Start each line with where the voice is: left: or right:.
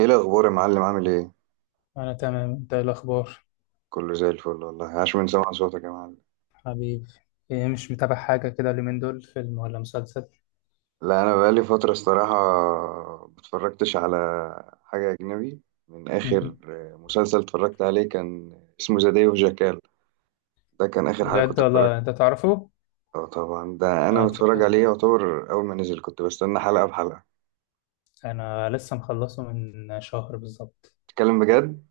right: ايه الاخبار يا معلم؟ عامل ايه؟
left: أنا تمام. أنت إيه الأخبار؟
right: كله زي الفل والله. عاش من سمع صوتك يا معلم.
left: حبيبي، إيه؟ مش متابع حاجة كده اليومين دول، فيلم ولا مسلسل؟
right: لا انا بقالي فتره الصراحه متفرجتش على حاجه اجنبي. من اخر
left: مهم.
right: مسلسل اتفرجت عليه كان اسمه ذا داي اوف جاكال. ده كان اخر حاجه
left: بجد
right: كنت اتفرجت.
left: والله أنت تعرفه؟
right: اه طبعا ده انا
left: آه، ت-
right: متفرج عليه،
left: آه،
right: يعتبر اول ما نزل كنت بستنى حلقه بحلقه.
left: أنا لسه مخلصه من شهر بالظبط.
right: تتكلم بجد؟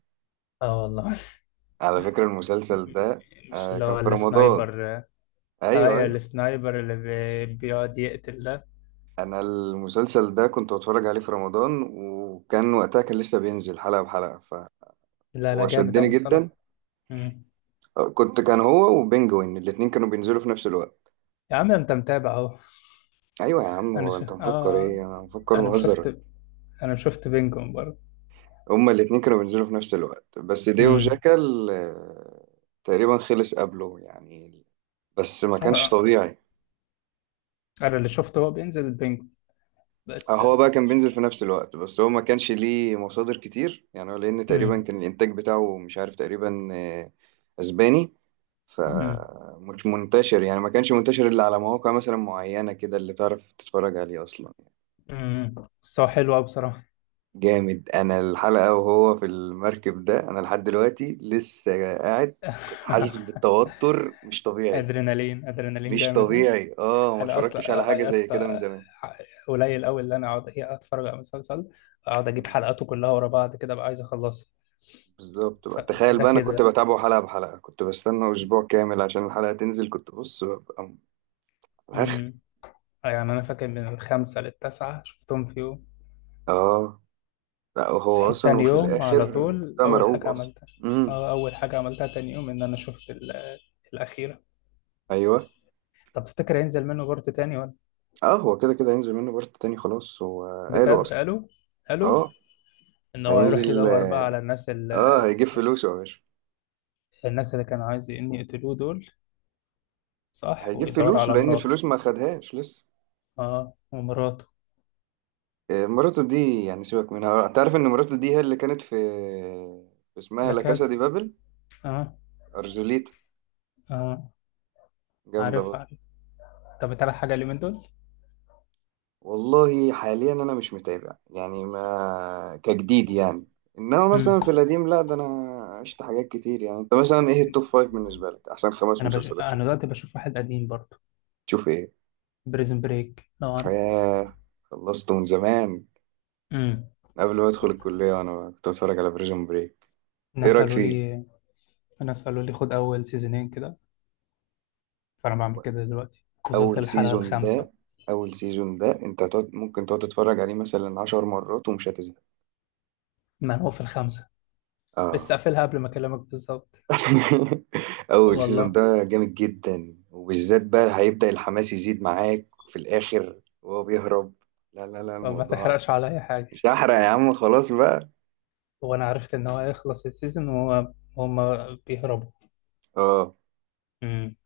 left: آه والله.
right: على فكره المسلسل ده
left: مش
right: آه
left: اللي هو
right: كان في رمضان.
left: السنايبر؟ آه
right: ايوه
left: أيوة،
right: ايوه،
left: السنايبر اللي بيقعد يقتل ده.
right: انا المسلسل ده كنت بتفرج عليه في رمضان وكان وقتها كان لسه بينزل حلقة بحلقة.
left: لا لا،
right: هو
left: جامد
right: شدني
left: أوي
right: جدا.
left: بصراحة. مم.
right: كنت كان هو وبنجوين الاتنين كانوا بينزلوا في نفس الوقت.
left: يا عم أنت متابع أهو.
right: ايوه يا عم،
left: أنا
right: هو
left: ش...
right: انت مفكر
left: آه
right: ايه؟ انا مفكر
left: أنا
right: بهزر؟
left: شفت أنا شفت بينجون برضه.
right: هما الاتنين كانوا بينزلوا في نفس الوقت بس ديو
left: مم.
right: جاكال تقريبا خلص قبله يعني. بس ما كانش
left: آه،
right: طبيعي.
left: أنا اللي شفته هو بينزل بينجون بس.
right: هو بقى كان بينزل في نفس الوقت بس هو ما كانش ليه مصادر كتير يعني، هو لان تقريبا
left: امم،
right: كان الانتاج بتاعه مش عارف تقريبا اسباني.
left: امم،
right: فمش منتشر يعني، ما كانش منتشر الا على مواقع مثلا معينة كده اللي تعرف تتفرج عليه اصلا.
left: امم، بس هو حلو قوي بصراحة.
right: جامد. انا الحلقه وهو في المركب ده انا لحد دلوقتي لسه قاعد. كنت حاسس بالتوتر مش طبيعي.
left: ادرينالين ادرينالين،
right: مش
left: جامد أوي.
right: طبيعي، اه ما
left: انا اصلا
right: اتفرجتش على حاجه
left: يا
right: زي كده من
left: اسطى
right: زمان.
left: قليل قوي اللي انا اقعد، إيه، اتفرج على مسلسل، اقعد اجيب
right: مم.
left: حلقاته كلها ورا بعض كده. بقى عايز اخلصها.
right: بالظبط
left: ف-
right: بقى، تخيل
left: فده
right: بقى انا كنت
left: كده.
right: بتابعه حلقه بحلقه، كنت بستنى اسبوع كامل عشان الحلقه تنزل. كنت بص ببقى اخر.
left: امم. يعني انا فاكر من الخمسة للتسعة شفتهم في يوم.
right: اه لا هو
left: صحيت
right: اصلا
left: تاني
right: وفي
left: يوم على
right: الاخر
left: طول
right: بقى
left: اول
right: مرعوب
left: حاجة
right: اصلا.
left: عملتها.
right: امم.
left: اه، اول حاجة عملتها تاني يوم ان انا شفت الاخيرة.
right: ايوه.
left: طب تفتكر هينزل منه بارت تاني؟
right: اه هو كده كده هينزل منه بارت تاني خلاص هو. قالوا
left: بجد
right: اصلا
left: قالوا
right: اه.
left: ان هو يروح
right: هينزل
left: يدور بقى
right: اه.
left: على الناس اللي،
right: هيجيب فلوسه يا باشا.
left: الناس اللي كانوا عايز ان يقتلوه دول، صح،
right: هيجيب
left: ويدور
right: فلوس
left: على
right: لان
left: مراته.
right: الفلوس ما خدهاش لسه.
left: اه، ومراته.
right: مراته دي يعني سيبك منها. تعرف ان مراته دي هي اللي كانت في في اسمها
left: لا
right: لا كاسا
left: كذا.
right: دي بابل؟
left: اه.
right: ارجوليتا.
left: اه
right: جامده
left: عارف،
right: برضه.
left: عارف. طب تعالى، حاجه اللي من دول؟
right: والله حاليا انا مش متابع يعني، ما كجديد يعني. انما
left: امم.
right: مثلا في القديم لا ده انا عشت حاجات كتير. يعني انت مثلا ايه التوب فايف بالنسبه لك؟ احسن خمس مسلسلات شوف.
left: انا دلوقتي بشوف واحد قديم برضه،
right: شوف ايه؟
left: بريزن بريك، لو عارف.
right: آه، خلصت من زمان.
left: امم.
right: قبل ما ادخل الكليه وانا كنت بتفرج على بريزون بريك. ايه
left: الناس
right: رايك
left: قالوا
right: فيه؟
left: لي الناس قالوا لي خد اول سيزونين كده، فانا بعمل كده دلوقتي. وصلت
right: اول
left: للحلقه
right: سيزون
left: الخامسه.
right: ده، اول سيزون ده انت تقعد، ممكن تقعد تتفرج عليه مثلا عشر مرات ومش هتزهق.
left: ما انا هو في الخامسه. لسه
right: اه.
left: قافلها قبل ما اكلمك بالظبط.
right: اول سيزون
left: والله؟
right: ده جامد جدا، وبالذات بقى هيبدأ الحماس يزيد معاك في الاخر وهو بيهرب. لا لا لا
left: طب ما
right: الموضوع
left: تحرقش عليا
right: مش
left: حاجه.
right: هحرق يا عم خلاص بقى.
left: وانا عرفت ان هو هيخلص السيزون وهو هما بيهربوا.
right: اه
left: امم.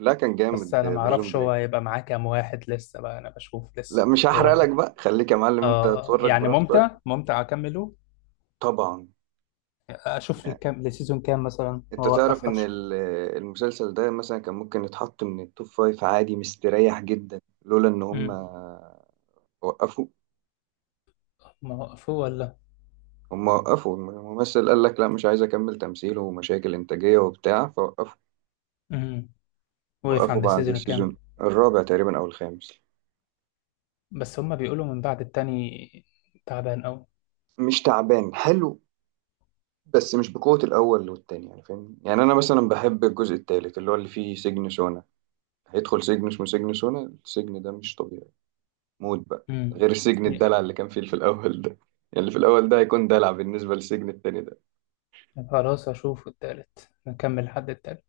right: لا كان
left: بس
right: جامد
left: انا ما
right: بريزون
left: اعرفش هو
right: بريك.
left: هيبقى معاه كام واحد لسه بقى. انا بشوف
right: لا
left: لسه.
right: مش هحرق
left: هو
right: لك
left: بيت.
right: بقى، خليك يا معلم انت
left: اه. آه،
right: تتفرج
left: يعني
right: براحتك.
left: ممتع، ممتع اكمله.
right: طبعا.
left: اشوف الكام لسيزون، كام مثلا،
right: انت تعرف ان
left: واوقفهاش.
right: المسلسل ده مثلا كان ممكن يتحط من التوب فايف عادي مستريح جدا لولا ان هم
left: امم.
right: وقفوا.
left: ما وقفوه ولا؟
right: هم وقفوا الممثل، قال لك لا مش عايز اكمل تمثيل، ومشاكل انتاجية وبتاع فوقفوا.
left: امم. وقف
right: وقفوا
left: عند
right: بعد
left: السيزون كام؟
right: السيزون الرابع تقريبا او الخامس.
left: بس هما بيقولوا من بعد التاني تعبان قوي.
right: مش تعبان، حلو. بس مش بقوة الاول والتاني يعني، فاهم يعني؟ انا مثلا بحب الجزء التالت اللي هو اللي فيه سجن سونا. هيدخل سجن اسمه سجن سونا، السجن ده مش طبيعي. موت بقى.
left: امم.
right: غير سجن الدلع اللي كان فيه في الأول ده، يعني اللي في الأول ده هيكون دلع بالنسبة للسجن التاني ده.
left: خلاص اشوف التالت، نكمل لحد التالت.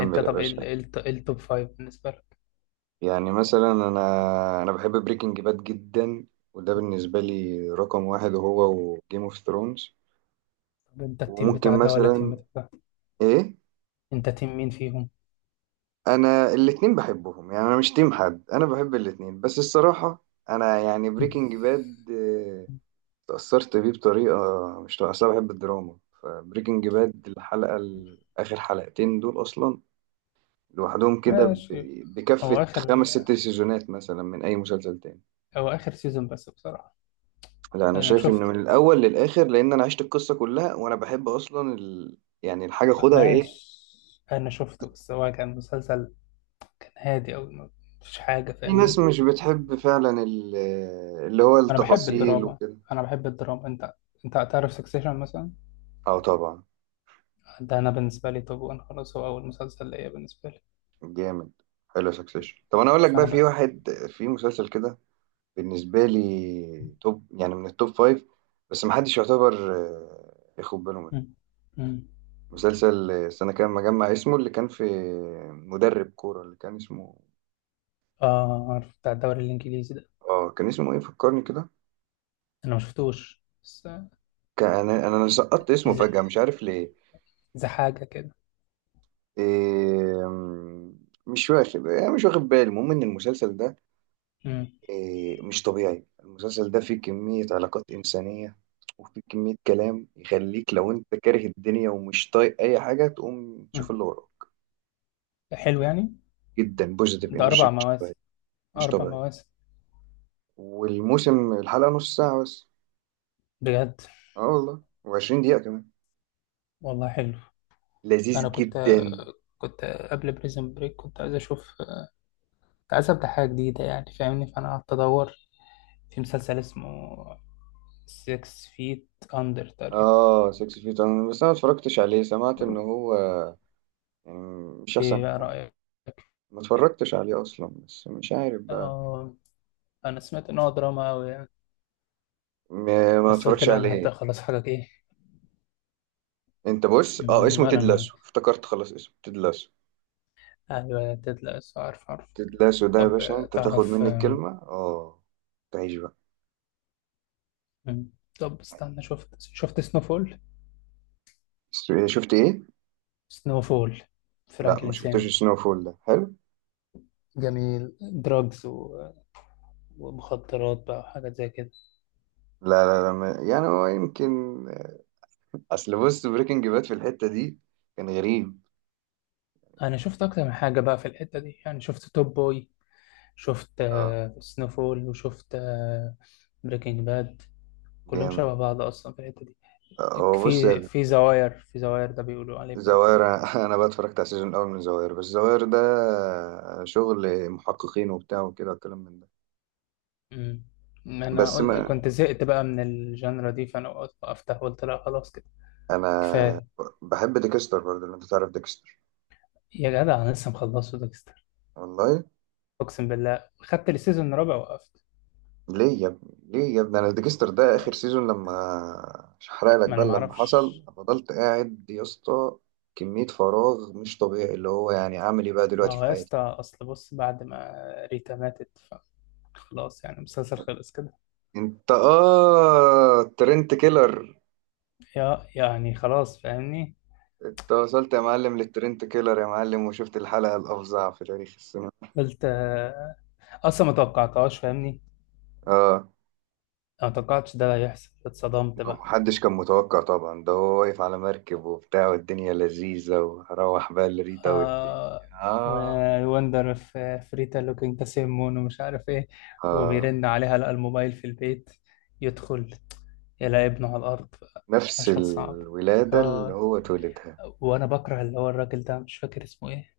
left: انت
right: يا
left: طب ايه ال-
right: باشا.
left: إيه الت- إيه التوب فايف بالنسبة لك؟
right: يعني مثلا أنا بحب بريكنج باد جدا، وده بالنسبة لي رقم واحد، هو وجيم اوف ثرونز.
left: طب انت التيم بتاع
right: وممكن
left: ده ولا التيم
right: مثلا
left: بتاع ده؟
right: إيه.
left: انت تيم مين فيهم؟
right: أنا الاتنين بحبهم يعني، أنا مش تيم حد، أنا بحب الاتنين بس الصراحة. أنا يعني بريكنج باد تأثرت بيه بطريقة مش طبيعية. أصل أنا بحب الدراما، فبريكنج باد آخر حلقتين دول أصلا لوحدهم كده
left: ماشي. هو
right: بكفة
left: اخر
right: خمس ست سيزونات مثلا من أي مسلسل تاني.
left: هو اخر سيزون بس بصراحة.
right: لا أنا
left: انا
right: شايف إنه
left: شفته.
right: من الأول للآخر، لأن أنا عشت القصة كلها، وأنا بحب أصلا ال... يعني الحاجة، خدها إيه،
left: ماشي، انا شفته، بس هو كان مسلسل، كان هادي، او ما فيش حاجة،
right: في ناس
left: فاهمني؟
right: مش بتحب فعلا ال... اللي هو
left: انا بحب
right: التفاصيل
left: الدراما.
right: وكده.
left: انا بحب الدراما. انت، انت تعرف سكسيشن مثلا؟
right: أه طبعا.
left: ده انا بالنسبة لي توب وان، خلاص، هو اول مسلسل ليا بالنسبة لي.
right: جامد. حلو سكسيشن. طب أنا أقول لك بقى،
left: فانا
right: في
left: بقى.
right: واحد في مسلسل كده بالنسبة لي توب يعني من التوب فايف، بس محدش يعتبر ياخد باله منه.
left: مم. مم.
right: مسلسل، استنى كده ما اجمع اسمه، اللي كان في مدرب كورة اللي كان اسمه
left: اه عارف، بتاع الدوري الانجليزي ده؟
right: اه. كان اسمه ايه فكرني كده؟
left: انا ما شفتوش بس.
right: كان انا سقطت اسمه
left: زي
right: فجأة مش عارف ليه.
left: زي حاجة كده.
right: إيه... م- مش واخد يعني، مش واخد بالي. المهم ان المسلسل ده
left: مم.
right: مش طبيعي. المسلسل ده فيه كمية علاقات إنسانية، وفيه كمية كلام يخليك لو انت كاره الدنيا ومش طايق اي حاجة تقوم تشوف
left: مم.
right: اللي وراك.
left: حلو يعني.
right: جدا بوزيتيف
left: ده
right: انرجي
left: اربع
right: مش طبيعي.
left: مواسم؟
right: مش
left: أربع
right: طبيعي.
left: مواسم.
right: والموسم الحلقة نص ساعة بس.
left: بجد؟
right: اه والله. و20 دقيقة كمان.
left: والله حلو. أنا
right: لذيذ
left: كنت،
right: جدا.
left: كنت قبل بريزن بريك كنت عايز أشوف، كنت عايز أبدأ حاجة جديدة، يعني فاهمني، فأنا قعدت أدور في مسلسل اسمه 6 feet under تقريبا.
right: اه 6 فيت. انا بس انا ما اتفرجتش عليه، سمعت ان هو يعني مش
left: إيه
right: احسن
left: بقى
right: حاجة.
left: رأيك
right: ما
left: فيه؟
right: اتفرجتش عليه اصلا بس مش عارف بقى.
left: آه، أنا سمعت إن هو دراما أوي يعني،
right: ما
left: بس قلت
right: اتفرجش
left: لا، أنا هبدأ
right: عليه.
left: خلاص حاجة، إيه.
right: انت بص اه
left: م-
right: اسمه
left: ولا
right: تيد
left: أنا.
right: لاسو، افتكرت خلاص اسمه تيد لاسو.
left: أيوة تطلع، عارف، عارف.
right: تيد لاسو ده يا
left: طب
right: باشا
left: آه،
right: انت تاخد
left: تعرف
right: مني
left: آم،
right: الكلمة اه. تعيش بقى.
left: مم، طب استنى، شفت، شفت سنوفول؟
right: شفت ايه؟
left: سنوفول،
right: لا ما
left: فرانكلين سين.
right: شفتوش سنو فول، ده حلو.
left: جميل، دراجز ومخدرات بقى وحاجات زي كده.
right: لا لا لا ما، يعني هو يمكن اصل بص بريكنج باد في الحتة دي كان غريب.
left: انا شفت اكتر من حاجه بقى في الحته دي، يعني شفت توب بوي، شفت
right: اه.
left: سنوفول، وشفت بريكنج باد. كلهم
right: جامد.
left: شبه بعض اصلا في الحته دي.
right: هو بص
left: في زواير ده بيقولوا عليه
right: الزواير
left: برضو.
right: انا بقى اتفرجت على السيزون الاول من الزواير، بس الزواير ده شغل محققين وبتاع وكده والكلام من ده.
left: امم. انا
right: بس
left: قلت
right: ما
left: كنت زهقت بقى من الجانرا دي، فانا وقفت، قلت لا خلاص كده،
right: انا
left: كفايه.
right: بحب ديكستر برضه، لو انت تعرف ديكستر.
left: يا جدع انا لسه مخلصه ديكستر.
right: والله.
left: اقسم بالله خدت السيزون الرابع، وقفت.
right: ليه يا ابني ليه يا ابني، انا ديكستر ده اخر
left: آه،
right: سيزون لما، مش هحرق لك
left: ما
right: بقى،
left: انا
right: لما
left: معرفش.
right: حصل فضلت قاعد يا اسطى. كمية فراغ مش طبيعي، اللي هو يعني اعمل ايه بقى
left: ما
right: دلوقتي
left: هو
right: في
left: يا
right: حياتي.
left: اسطى اصل بص، بعد ما ريتا ماتت فخلاص، يعني المسلسل خلص كده.
right: انت اه ترنت كيلر.
left: يا يعني، خلاص، فاهمني.
right: انت وصلت يا معلم للترنت كيلر يا معلم، وشفت الحلقة الأفظع في تاريخ السينما.
left: قلت آه، اصلا ما توقعتهاش، فاهمني.
right: اه.
left: أنا ما توقعتش ده هيحصل، اتصدمت بقى.
right: محدش كان متوقع طبعا. ده هو واقف على مركب وبتاع والدنيا لذيذة، وروح بقى لريتا والدنيا.
left: آه،
right: اه.
left: وندر في فريتا لوكينج ذا سيم مون ومش عارف ايه، وبيرن عليها، لقى الموبايل في البيت، يدخل، يلاقي ابنه على الارض.
right: نفس
left: مشهد صعب.
right: الولادة اللي
left: اه.
right: هو اتولدها.
left: وانا بكره اللي هو الراجل ده، مش فاكر اسمه ايه،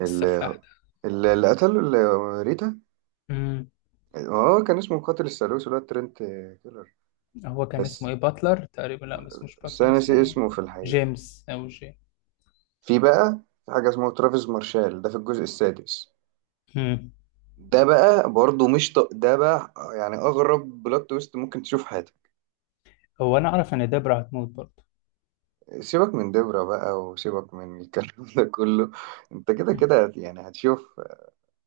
right: اللي
left: السفاح
right: اللي قتله اللي ريتا.
left: ده.
right: اه كان اسمه قاتل الثالوث، اللي هو الترنت كيلر.
left: هو كان اسمه
right: بس
left: ايه، باتلر تقريبا، لا بس مش
right: بس أنا
left: باتلر
right: ناسي
left: اسمه،
right: اسمه في الحقيقة.
left: جيمس او جي.
right: في بقى، في حاجة اسمها ترافيس مارشال ده في الجزء السادس.
left: مم.
right: ده بقى برضه مش ده بقى يعني اغرب بلوت تويست ممكن تشوف في حياتك.
left: هو انا اعرف ان دبرة هتموت برضه.
right: سيبك من دبرة بقى وسيبك من الكلام ده كله. انت كده
left: مم.
right: كده يعني هتشوف.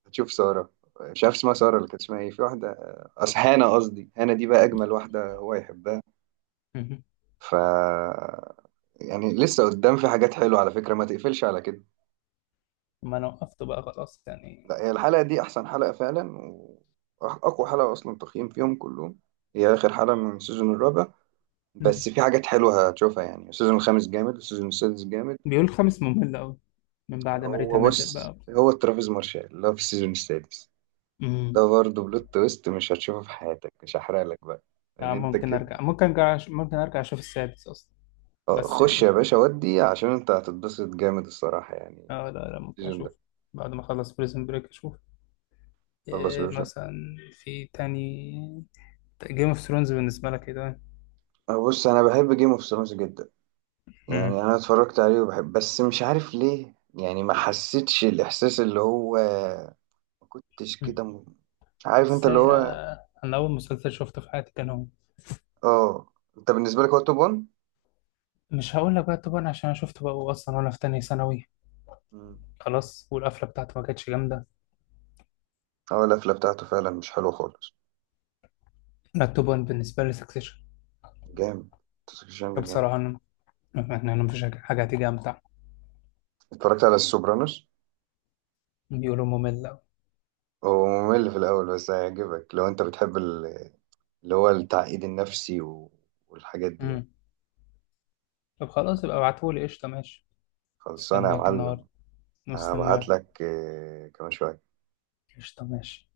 right: هتشوف سارة، مش عارف اسمها سارة، اللي كانت اسمها ايه، في واحدة أصل هانا، قصدي هانا دي بقى اجمل واحدة هو يحبها.
left: مم.
right: ف يعني لسه قدام في حاجات حلوة على فكرة، ما تقفلش على كده.
left: ما انا وقفت بقى، خلاص يعني.
right: لا هي الحلقة دي احسن حلقة فعلا، واقوى حلقة اصلا تقييم فيهم كلهم. هي اخر حلقة من السيزون الرابع.
left: مم.
right: بس في حاجات حلوة هتشوفها يعني، السيزون الخامس جامد والسيزون السادس جامد.
left: بيقول خمس ممل قوي، من بعد ما ريتا
right: هو
left: ماتت
right: بص
left: بقى.
right: هو ترافيس مارشال اللي هو في السيزون السادس
left: مم.
right: ده برضه بلوت تويست مش هتشوفه في حياتك، مش هحرق لك بقى. ان
left: يعني
right: انت
left: ممكن
right: كده،
left: ارجع ممكن ارجع ممكن ارجع اشوف السادس اصلا. بس
right: خش
left: يعني
right: يا
left: فاهم.
right: باشا ودي عشان انت هتتبسط جامد الصراحة يعني.
left: اه لا لا، ممكن
right: السيزون ده
left: اشوف. بعد ما اخلص بريزن بريك اشوف
right: خلص
left: إيه
right: بيرسون.
left: مثلا. في تاني، جيم اوف ثرونز بالنسبة لك ايه ده؟
right: بص انا بحب جيم اوف ثرونز جدا، يعني انا اتفرجت عليه وبحب، بس مش عارف ليه يعني، ما حسيتش الاحساس اللي هو، ما كنتش
left: مم.
right: كده عارف انت اللي
left: ازاي؟
right: هو.
left: آه، انا اول مسلسل شفته في حياتي كان هو.
right: اه. انت بالنسبة لك هو توب 1.
left: مش هقول لك بقى توبان عشان انا شفته بقى اصلا وانا في تانية ثانوي،
right: مم.
left: خلاص. والقفله بتاعته ما كانتش جامده.
right: اه القفلة بتاعته فعلا مش حلوة خالص.
left: لا، توبان بالنسبه لي سكسيشن.
right: جامد. تسكشن ده جامد.
left: بصراحه انا، أنا مفيش حاجه، حاجة هتيجي امتع.
right: اتفرجت على السوبرانوس.
left: بيقولوا ممل أوي.
right: هو ممل في الأول بس هيعجبك لو أنت بتحب اللي هو التعقيد النفسي والحاجات دي يعني.
left: امم. طب خلاص، يبقى ابعتهولي. قشطه، ماشي.
right: خلصانة يا
left: استناك
right: معلم.
left: النهارده.
right: هبعت
left: مستناك.
right: لك كمان شوية.
left: قشطه، ماشي.